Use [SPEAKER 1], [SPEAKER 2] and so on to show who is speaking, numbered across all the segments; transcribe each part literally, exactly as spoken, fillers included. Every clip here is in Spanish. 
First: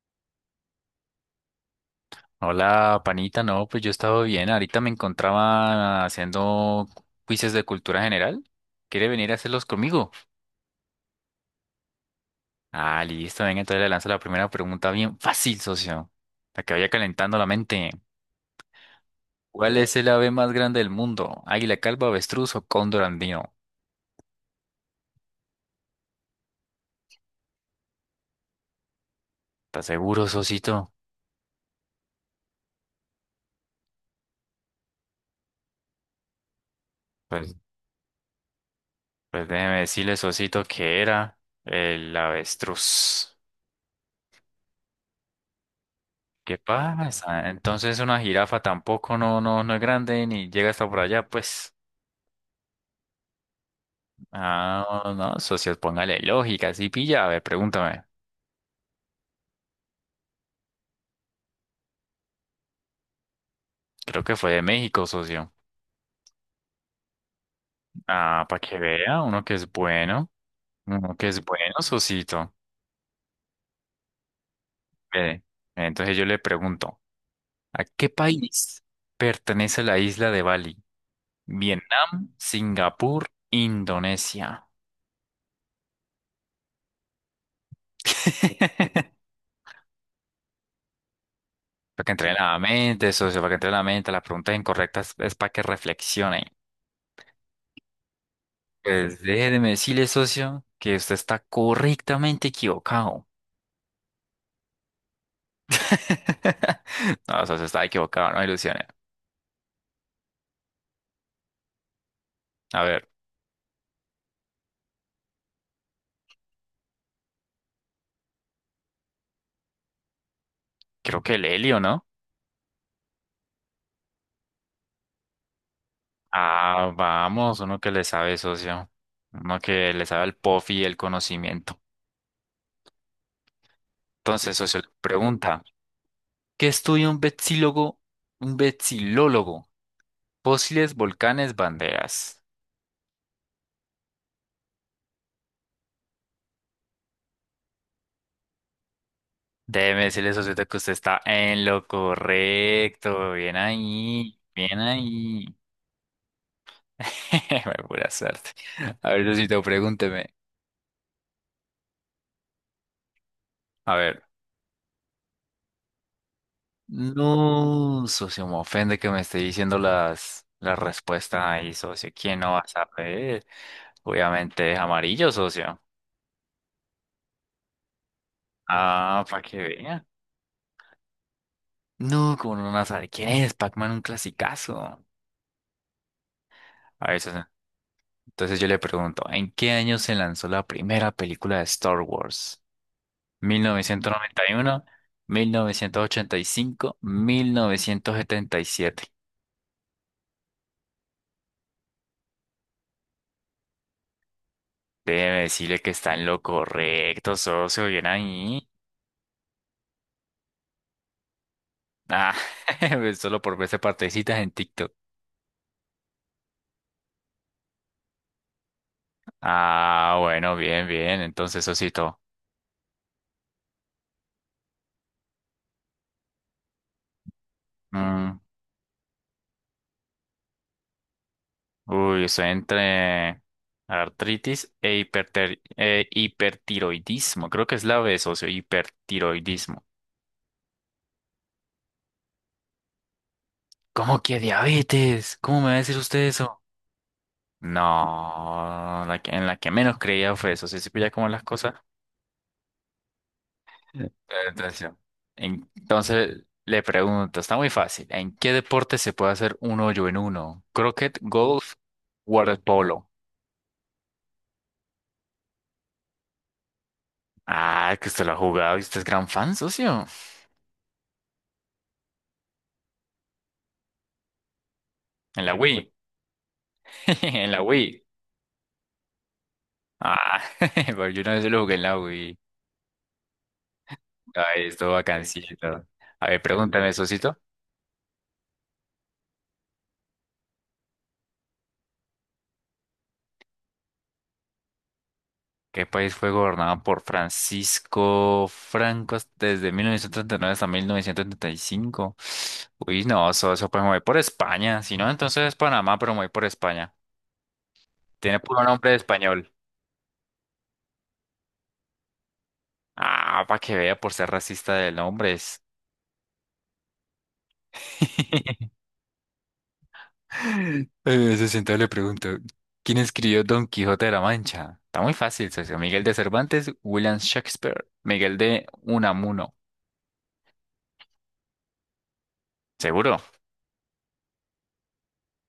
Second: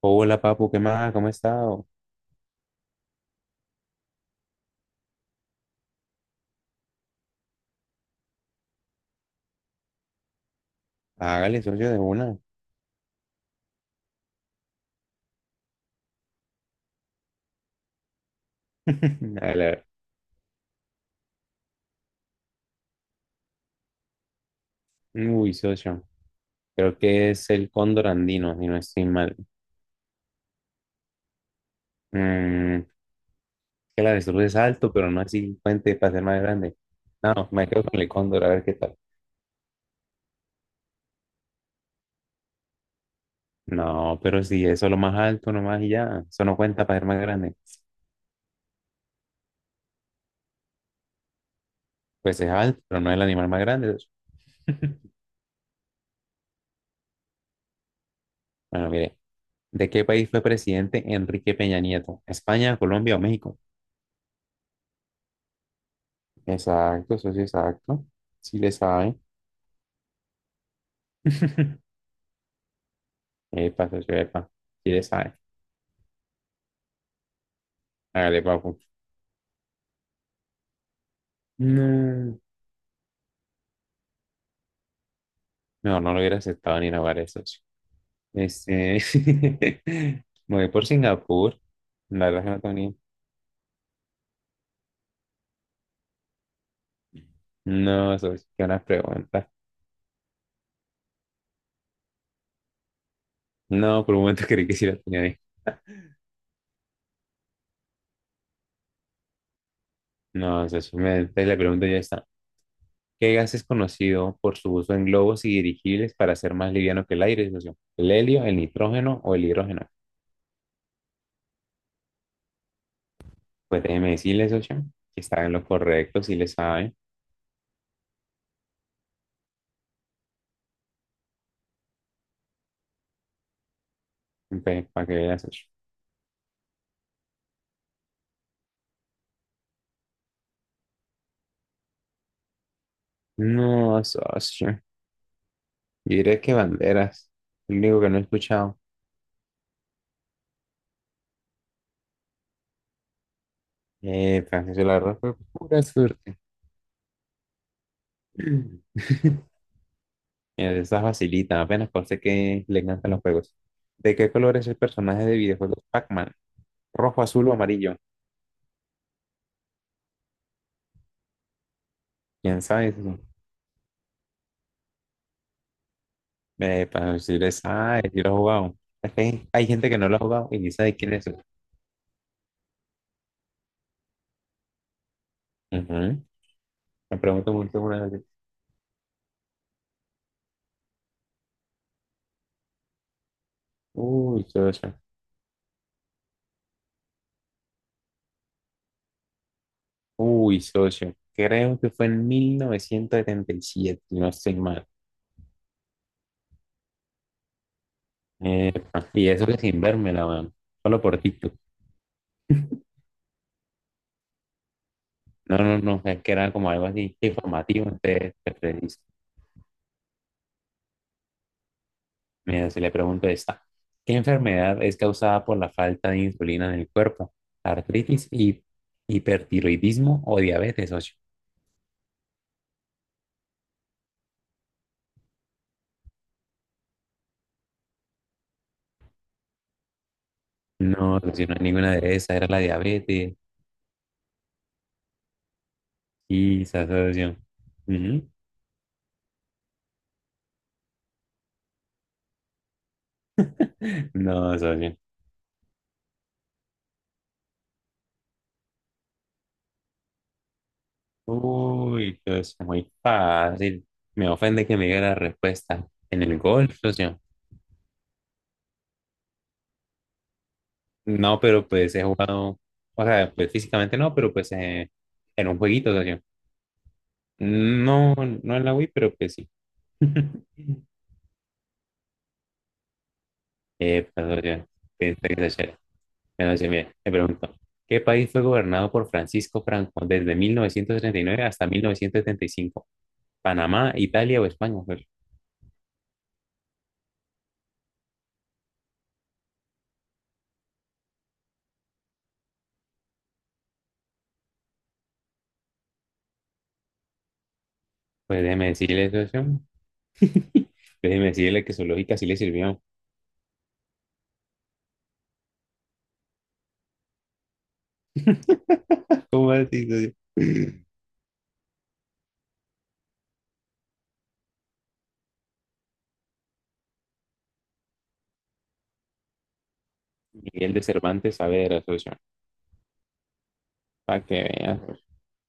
[SPEAKER 1] Hola, papu, ¿qué más? ¿Cómo ha estado?
[SPEAKER 2] Hola, panita. No, pues yo he estado bien. Ahorita me encontraba haciendo quizzes de cultura general. ¿Quiere venir a hacerlos conmigo?
[SPEAKER 1] Hágale, socio, de una.
[SPEAKER 2] Ah, listo. Venga, entonces le lanzo la primera pregunta bien fácil, socio. La que vaya calentando la mente.
[SPEAKER 1] A
[SPEAKER 2] ¿Cuál
[SPEAKER 1] la-
[SPEAKER 2] es el ave más grande del mundo? ¿Águila calva, avestruz o cóndor andino?
[SPEAKER 1] Uy, socio. Creo que es el cóndor andino, si no estoy mal.
[SPEAKER 2] ¿Estás seguro, socito?
[SPEAKER 1] Mm, que la avestruz es alto, pero no así puente para ser más grande. No,
[SPEAKER 2] Pues,
[SPEAKER 1] me quedo con el cóndor, a ver qué tal.
[SPEAKER 2] pues déjeme decirle, socito, que era el avestruz.
[SPEAKER 1] No, pero si eso es lo más alto nomás y ya, eso no
[SPEAKER 2] ¿Qué
[SPEAKER 1] cuenta para ser más
[SPEAKER 2] pasa?
[SPEAKER 1] grande.
[SPEAKER 2] Entonces una jirafa tampoco no, no, no es grande ni llega hasta por allá, pues.
[SPEAKER 1] Pues es alto, pero no es el animal más grande, socio.
[SPEAKER 2] Ah, no, no, socio, póngale lógica, sí pilla, a ver, pregúntame.
[SPEAKER 1] Bueno, mire, ¿de qué país fue presidente Enrique Peña Nieto? ¿España, Colombia o México?
[SPEAKER 2] Creo que fue de México, socio.
[SPEAKER 1] Exacto, socio, exacto.
[SPEAKER 2] Ah, para
[SPEAKER 1] Sí le
[SPEAKER 2] que
[SPEAKER 1] sabe.
[SPEAKER 2] vea, uno que es bueno, uno que es bueno, socito.
[SPEAKER 1] Epa, socio, epa. Si le sabe.
[SPEAKER 2] Ve, entonces yo le pregunto, ¿a qué
[SPEAKER 1] Hágale, papu.
[SPEAKER 2] país pertenece la isla de Bali? Vietnam,
[SPEAKER 1] No.
[SPEAKER 2] Singapur, Indonesia.
[SPEAKER 1] No, no lo hubiera aceptado ni la eso, socio. Este. Me voy por Singapur.
[SPEAKER 2] Para que entre
[SPEAKER 1] La
[SPEAKER 2] en
[SPEAKER 1] verdad que
[SPEAKER 2] la
[SPEAKER 1] no tenía.
[SPEAKER 2] mente, socio, para que entre en la mente, las preguntas incorrectas es para que reflexionen.
[SPEAKER 1] No, socio, qué buena
[SPEAKER 2] Pues
[SPEAKER 1] pregunta.
[SPEAKER 2] déjeme decirle, socio, que usted está correctamente equivocado.
[SPEAKER 1] No, por un momento creí que sí la tenía ahí.
[SPEAKER 2] No, o sea, se estaba equivocado, no ilusiones.
[SPEAKER 1] No, socio, me, entonces la pregunta ya está.
[SPEAKER 2] A ver,
[SPEAKER 1] ¿Qué gas es conocido por su uso en globos y dirigibles para ser más liviano que el aire, socio? ¿El helio, el nitrógeno o el hidrógeno?
[SPEAKER 2] creo que el helio, ¿no?
[SPEAKER 1] Pues déjeme decirle, socio, que está en lo correcto, si le
[SPEAKER 2] Ah,
[SPEAKER 1] sabe.
[SPEAKER 2] vamos, uno que le sabe, socio. Uno que le sabe al pofi y el conocimiento. Entonces, socio,
[SPEAKER 1] Pues,
[SPEAKER 2] le
[SPEAKER 1] para que vea,
[SPEAKER 2] pregunta,
[SPEAKER 1] socio.
[SPEAKER 2] ¿qué estudia un vexilólogo? Un vexilólogo. Fósiles, volcanes, banderas.
[SPEAKER 1] No, socio. Yo diría que banderas. Lo único que no he escuchado.
[SPEAKER 2] Déjeme decirle, socio, que usted está en lo correcto. Bien ahí,
[SPEAKER 1] Eh,
[SPEAKER 2] bien
[SPEAKER 1] Francisco, la verdad fue
[SPEAKER 2] ahí.
[SPEAKER 1] pura suerte.
[SPEAKER 2] Pura suerte.
[SPEAKER 1] Mira,
[SPEAKER 2] A ver, Lucito, pregúnteme.
[SPEAKER 1] esa facilita, apenas parece que le encantan los juegos.
[SPEAKER 2] A
[SPEAKER 1] ¿De
[SPEAKER 2] ver.
[SPEAKER 1] qué color es el personaje de videojuegos Pac-Man? ¿Rojo, azul o amarillo?
[SPEAKER 2] No, socio, me ofende que me esté diciendo las, las respuestas ahí, socio. ¿Quién no va
[SPEAKER 1] ¿Quién
[SPEAKER 2] a
[SPEAKER 1] sabe eso?
[SPEAKER 2] saber? Obviamente es amarillo, socio.
[SPEAKER 1] Eh, para decirle, ah, si lo he jugado. Es que
[SPEAKER 2] Ah, para
[SPEAKER 1] hay
[SPEAKER 2] que
[SPEAKER 1] hay gente que
[SPEAKER 2] vea.
[SPEAKER 1] no lo ha jugado y ni sabe quién es eso.
[SPEAKER 2] No, como no van a saber quién es, Pac-Man, un clasicazo.
[SPEAKER 1] Ujú.
[SPEAKER 2] A
[SPEAKER 1] Me
[SPEAKER 2] ver, socio.
[SPEAKER 1] pregunto mucho una vez.
[SPEAKER 2] Entonces yo le pregunto, ¿en qué año se lanzó la primera película de Star Wars?
[SPEAKER 1] Uy,
[SPEAKER 2] ¿mil novecientos noventa y uno,
[SPEAKER 1] socio.
[SPEAKER 2] mil novecientos ochenta y cinco, mil novecientos setenta y siete?
[SPEAKER 1] Uy, socio. Creo que fue en mil novecientos setenta y siete, si no estoy mal.
[SPEAKER 2] Debe decirle que está en lo correcto, socio. Bien ahí.
[SPEAKER 1] Epa, y eso que sin vérmela, weón. Solo por TikTok.
[SPEAKER 2] Ah, solo por verse partecitas en TikTok.
[SPEAKER 1] No, no, no, es que era como algo así informativo, entonces te preciso.
[SPEAKER 2] Ah, bueno, bien, bien. Entonces, Osito.
[SPEAKER 1] Mira, si le pregunto esta, ¿qué enfermedad es causada por la falta de insulina en el cuerpo? ¿Artritis,
[SPEAKER 2] Mm,
[SPEAKER 1] hi- hipertiroidismo o diabetes, socio?
[SPEAKER 2] uy, estoy entre artritis e hiperter- eh, hipertiroidismo. Creo que es la B, socio, hipertiroidismo.
[SPEAKER 1] No, socio, no hay ninguna de esas, era la diabetes.
[SPEAKER 2] ¿Cómo que diabetes? ¿Cómo me va a decir usted eso?
[SPEAKER 1] Y esa socio. Ujú.
[SPEAKER 2] No, la que- en la que menos creía fue eso. Se pilla como las cosas.
[SPEAKER 1] No, socio.
[SPEAKER 2] Natación. Entonces le pregunto, está muy fácil. ¿En qué deporte se puede hacer un hoyo en uno? Croquet, golf,
[SPEAKER 1] Uy, socio, muy
[SPEAKER 2] waterpolo.
[SPEAKER 1] fácil. Me ofende que me diga la respuesta. En el golf, socio.
[SPEAKER 2] Ah, que usted lo ha jugado y usted es gran fan, socio.
[SPEAKER 1] No, pero pues he jugado, o sea, pues físicamente no, pero pues eh,
[SPEAKER 2] En
[SPEAKER 1] en
[SPEAKER 2] la
[SPEAKER 1] un jueguito,
[SPEAKER 2] Wii.
[SPEAKER 1] o
[SPEAKER 2] En la Wii.
[SPEAKER 1] no, no en la Wii, pero pues sí.
[SPEAKER 2] Ah, porque yo una vez lo jugué en la Wii.
[SPEAKER 1] Eh, perdón, yo,
[SPEAKER 2] Ay, esto
[SPEAKER 1] pensé que se echara.
[SPEAKER 2] bacancito. A ver,
[SPEAKER 1] Bueno, sí,
[SPEAKER 2] pregúntame,
[SPEAKER 1] mira, me
[SPEAKER 2] socio.
[SPEAKER 1] pregunto, ¿qué país fue gobernado por Francisco Franco desde mil novecientos treinta y nueve hasta mil novecientos setenta y cinco? ¿Panamá, Italia o España? Pues,
[SPEAKER 2] ¿Qué país fue gobernado por Francisco Franco desde mil novecientos treinta y nueve hasta mil novecientos treinta y cinco? Uy, no, eso, eso pues me voy por España. Si no, entonces es Panamá, pero me voy por España. Tiene
[SPEAKER 1] pues
[SPEAKER 2] puro
[SPEAKER 1] déjeme
[SPEAKER 2] nombre de
[SPEAKER 1] decirle eso,
[SPEAKER 2] español.
[SPEAKER 1] socio. Déjeme decirle que su lógica sí le sirvió.
[SPEAKER 2] Ah, para que vea por ser racista de nombres.
[SPEAKER 1] ¿Cómo así, socio?
[SPEAKER 2] Eh, Se sentó le pregunto, ¿quién escribió Don Quijote de la Mancha? Está muy fácil, socio. Miguel de Cervantes, William Shakespeare, Miguel de Unamuno.
[SPEAKER 1] Miguel de Cervantes Saavedra, socio.
[SPEAKER 2] ¿Seguro?
[SPEAKER 1] Para que vean.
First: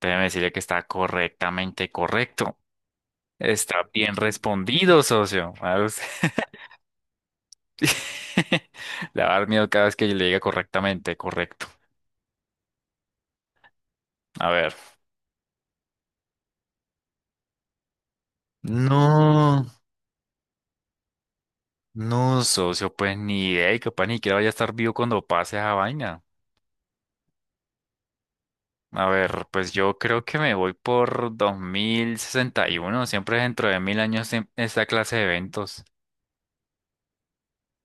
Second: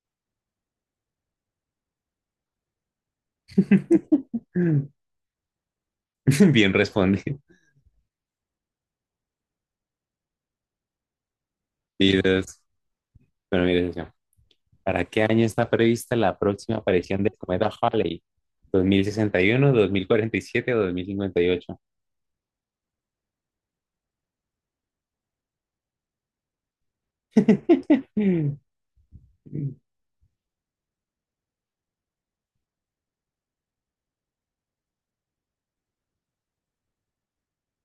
[SPEAKER 2] Déjeme decirle que está correctamente correcto. Está bien respondido, socio. A usted.
[SPEAKER 1] Bien respondido.
[SPEAKER 2] Le va a dar miedo cada vez que yo le diga correctamente, correcto.
[SPEAKER 1] Bueno, mire, socio,
[SPEAKER 2] A ver.
[SPEAKER 1] ¿para qué año está prevista la próxima aparición del cometa Halley?
[SPEAKER 2] No,
[SPEAKER 1] ¿dos mil sesenta y uno, dos mil cuarenta y siete o dos mil cincuenta y ocho?
[SPEAKER 2] no, socio, pues ni idea y capaz ni siquiera vaya a estar vivo cuando pase esa vaina. A ver, pues yo creo que me voy por dos mil sesenta y uno. Siempre dentro de mil años en- esta clase de eventos.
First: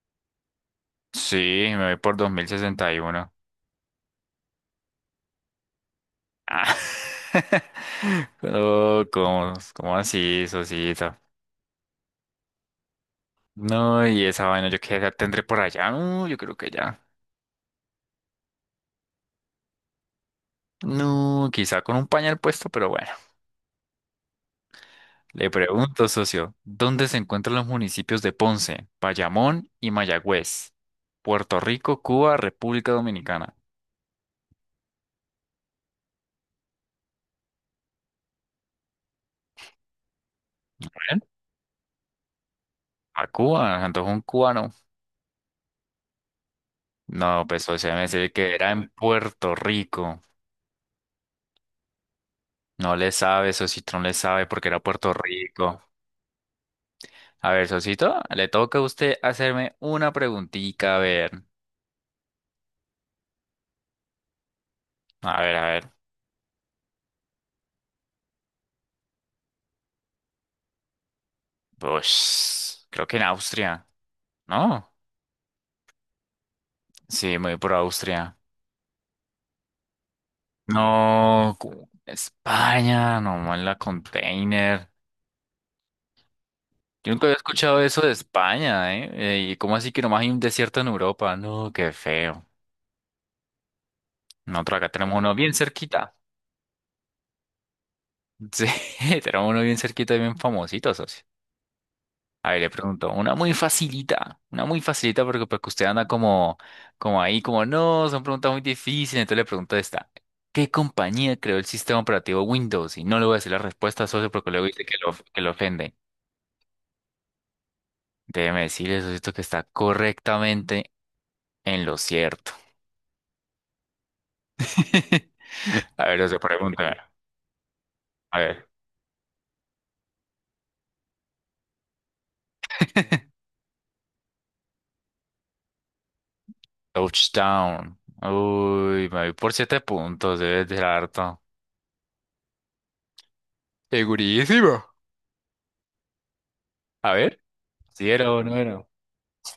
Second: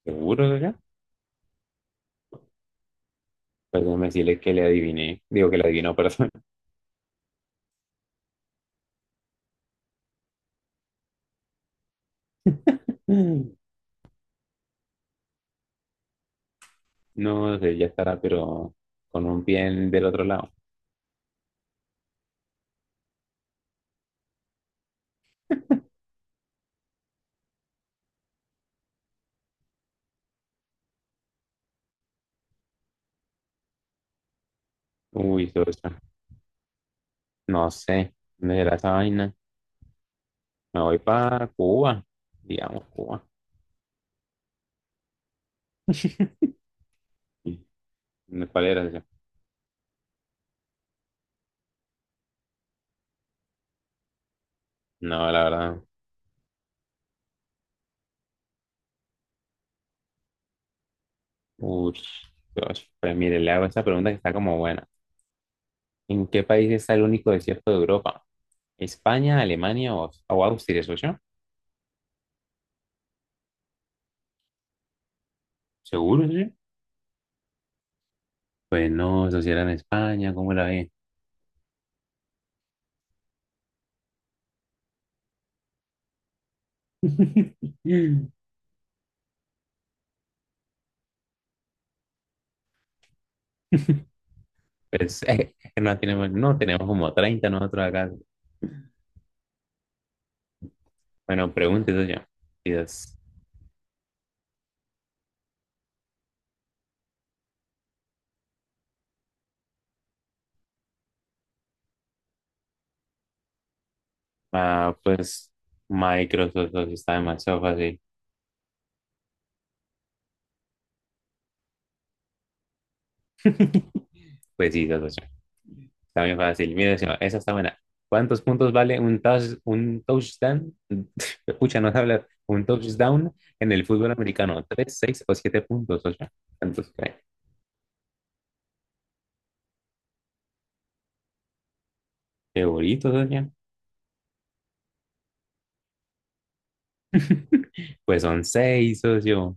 [SPEAKER 1] ¿Seguro, socio?
[SPEAKER 2] Sí, me voy por dos mil sesenta y uno.
[SPEAKER 1] Pues déjame decirle que le adiviné. Digo que le adivinó, perdón.
[SPEAKER 2] Ah. No, ¿cómo, cómo así, socito? No, y esa vaina, ¿yo qué edad tendré por allá? No, yo creo que ya.
[SPEAKER 1] No sé, ya estará, pero con un pie en- del otro lado.
[SPEAKER 2] No, quizá con un pañal puesto, pero bueno. Le pregunto, socio, ¿dónde se encuentran los municipios de Ponce, Bayamón y Mayagüez? Puerto Rico, Cuba, República Dominicana.
[SPEAKER 1] Uy, socio, no sé. ¿Dónde será esa vaina? Me voy
[SPEAKER 2] ¿Bien?
[SPEAKER 1] para Cuba. Digamos, Cuba.
[SPEAKER 2] A Cuba, entonces un cubano. No, pues socio, me decir que
[SPEAKER 1] ¿Cuál
[SPEAKER 2] era
[SPEAKER 1] era,
[SPEAKER 2] en
[SPEAKER 1] socio?
[SPEAKER 2] Puerto Rico. No le sabe, socito, no le sabe porque era Puerto
[SPEAKER 1] No, la
[SPEAKER 2] Rico.
[SPEAKER 1] verdad.
[SPEAKER 2] A ver, socito, le toca a usted hacerme una preguntita, a ver.
[SPEAKER 1] Uy, Dios, pues mire, le hago esta pregunta que está como buena.
[SPEAKER 2] A ver, a ver.
[SPEAKER 1] ¿En qué país está el único desierto de Europa? ¿España, Alemania o, o Austria, socio?
[SPEAKER 2] Pues creo que en Austria, ¿no?
[SPEAKER 1] ¿Seguro, socio?
[SPEAKER 2] Sí, me voy por Austria.
[SPEAKER 1] Pues no, eso sí era en España, ¿cómo la ve?
[SPEAKER 2] No, cu- España, nomás la container. Yo nunca había escuchado eso de España, ¿eh? Eh, ¿Y cómo así que nomás hay un desierto en Europa? No, qué feo. Nosotros acá tenemos
[SPEAKER 1] Pues,
[SPEAKER 2] uno bien
[SPEAKER 1] eh, no
[SPEAKER 2] cerquita.
[SPEAKER 1] tenemos, no tenemos como treinta nosotros acá.
[SPEAKER 2] Sí, tenemos uno bien cerquita y bien famosito, socio.
[SPEAKER 1] Bueno, pregunte, socio.
[SPEAKER 2] A ver, le pregunto,
[SPEAKER 1] Dios.
[SPEAKER 2] una muy facilita, una muy facilita porque pues que usted anda como, como ahí, como no, son preguntas muy difíciles, entonces le pregunto esta, ¿qué compañía creó el sistema operativo Windows? Y no le voy a decir la respuesta, socio, porque luego dice que
[SPEAKER 1] Ah,
[SPEAKER 2] lo, que lo
[SPEAKER 1] pues
[SPEAKER 2] ofende.
[SPEAKER 1] Microsoft socio, está demasiado fácil.
[SPEAKER 2] Déjeme decirle, socio, que está correctamente en lo cierto.
[SPEAKER 1] Pues sí, socio.
[SPEAKER 2] A ver,
[SPEAKER 1] Está bien
[SPEAKER 2] socio,
[SPEAKER 1] fácil. Mira,
[SPEAKER 2] pregúntame.
[SPEAKER 1] encima, esa está buena.
[SPEAKER 2] A
[SPEAKER 1] ¿Cuántos
[SPEAKER 2] ver.
[SPEAKER 1] puntos vale un, touch- un touchdown? Escucha, no sé hablar. Un touchdown en el fútbol americano. ¿Tres, seis o siete puntos, socio? ¿Cuántos cree?
[SPEAKER 2] Touchdown. Uy, me voy por siete puntos, debe ser harto.
[SPEAKER 1] Qué bonito, socio.
[SPEAKER 2] Segurísimo. A ver, si
[SPEAKER 1] Pues
[SPEAKER 2] era o
[SPEAKER 1] son
[SPEAKER 2] no era.
[SPEAKER 1] seis, socio.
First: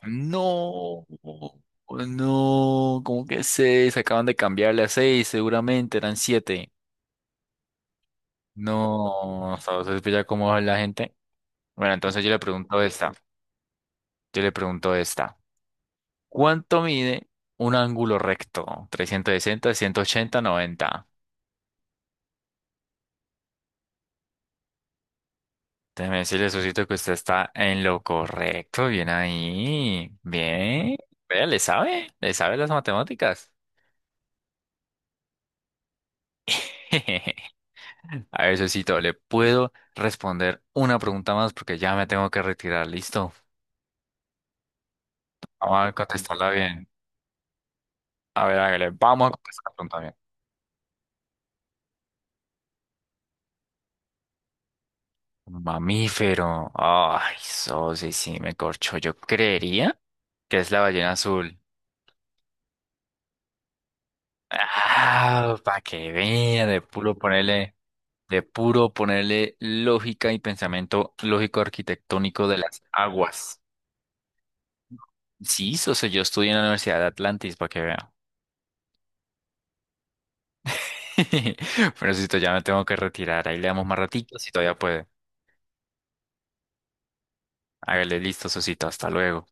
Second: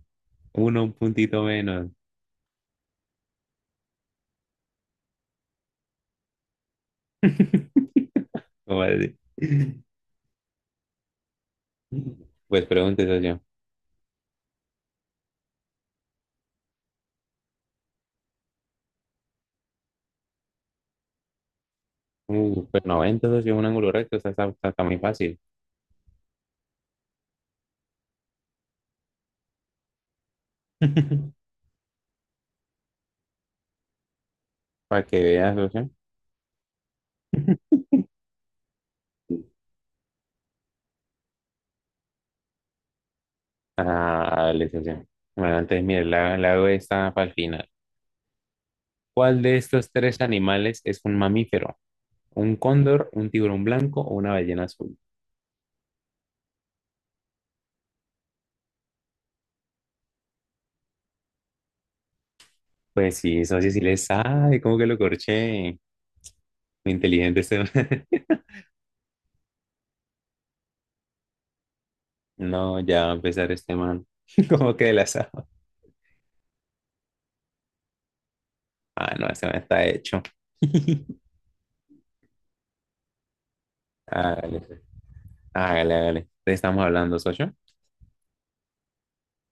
[SPEAKER 1] Uno, un
[SPEAKER 2] No,
[SPEAKER 1] puntito menos.
[SPEAKER 2] no, ¿cómo que seis? Acaban de cambiarle a seis, seguramente eran siete.
[SPEAKER 1] ¿Cómo así?
[SPEAKER 2] No, ¿sabes ya cómo va la gente? Bueno, entonces yo le
[SPEAKER 1] Pues
[SPEAKER 2] pregunto
[SPEAKER 1] pregunte,
[SPEAKER 2] esta.
[SPEAKER 1] socio.
[SPEAKER 2] Yo le pregunto esta. ¿Cuánto mide un ángulo recto? trescientos sesenta, ciento ochenta, noventa.
[SPEAKER 1] Uh, pues noventa, socio, un ángulo recto. Está, está, está- está muy fácil.
[SPEAKER 2] Déjeme decirle, Sosito, que usted está en lo correcto. Bien ahí. Bien. Vea, le sabe. Le sabe las matemáticas.
[SPEAKER 1] Para que veas, socio.
[SPEAKER 2] A ver, Sosito, ¿le puedo responder una pregunta más? Porque ya me tengo que retirar, ¿listo?
[SPEAKER 1] Ah, listo, sí. Bueno, entonces,
[SPEAKER 2] Vamos a
[SPEAKER 1] mire, la,
[SPEAKER 2] contestarla
[SPEAKER 1] la hago
[SPEAKER 2] bien.
[SPEAKER 1] esta para el final.
[SPEAKER 2] A ver, hágale, vamos a
[SPEAKER 1] ¿Cuál de
[SPEAKER 2] contestar la
[SPEAKER 1] estos
[SPEAKER 2] pregunta bien.
[SPEAKER 1] tres animales es un mamífero? ¿Un cóndor, un tiburón blanco o una ballena azul?
[SPEAKER 2] Mamífero. Ay, Sosi, sí, me corchó. Yo creería que es la ballena azul.
[SPEAKER 1] Pues sí, eso sí, sí le sabe, ¿cómo que lo
[SPEAKER 2] Ah,
[SPEAKER 1] corché?
[SPEAKER 2] para que vea, de
[SPEAKER 1] Muy
[SPEAKER 2] puro
[SPEAKER 1] inteligente este man.
[SPEAKER 2] ponerle, de puro ponerle lógica y pensamiento lógico arquitectónico de
[SPEAKER 1] No,
[SPEAKER 2] las
[SPEAKER 1] ya va a empezar
[SPEAKER 2] aguas.
[SPEAKER 1] este man. ¿Cómo que la sabe?
[SPEAKER 2] Sí, Sosi, yo estudié en la Universidad de Atlantis, para que vea.
[SPEAKER 1] Ah, no, este man está hecho.
[SPEAKER 2] Pero Sosito, ya me tengo que retirar. Ahí le damos más ratito si
[SPEAKER 1] Hágale,
[SPEAKER 2] todavía
[SPEAKER 1] pues.
[SPEAKER 2] puede.
[SPEAKER 1] hágale, hágale. Entonces, estamos hablando, socio.
[SPEAKER 2] Hágale listo, Sosito. Hasta luego.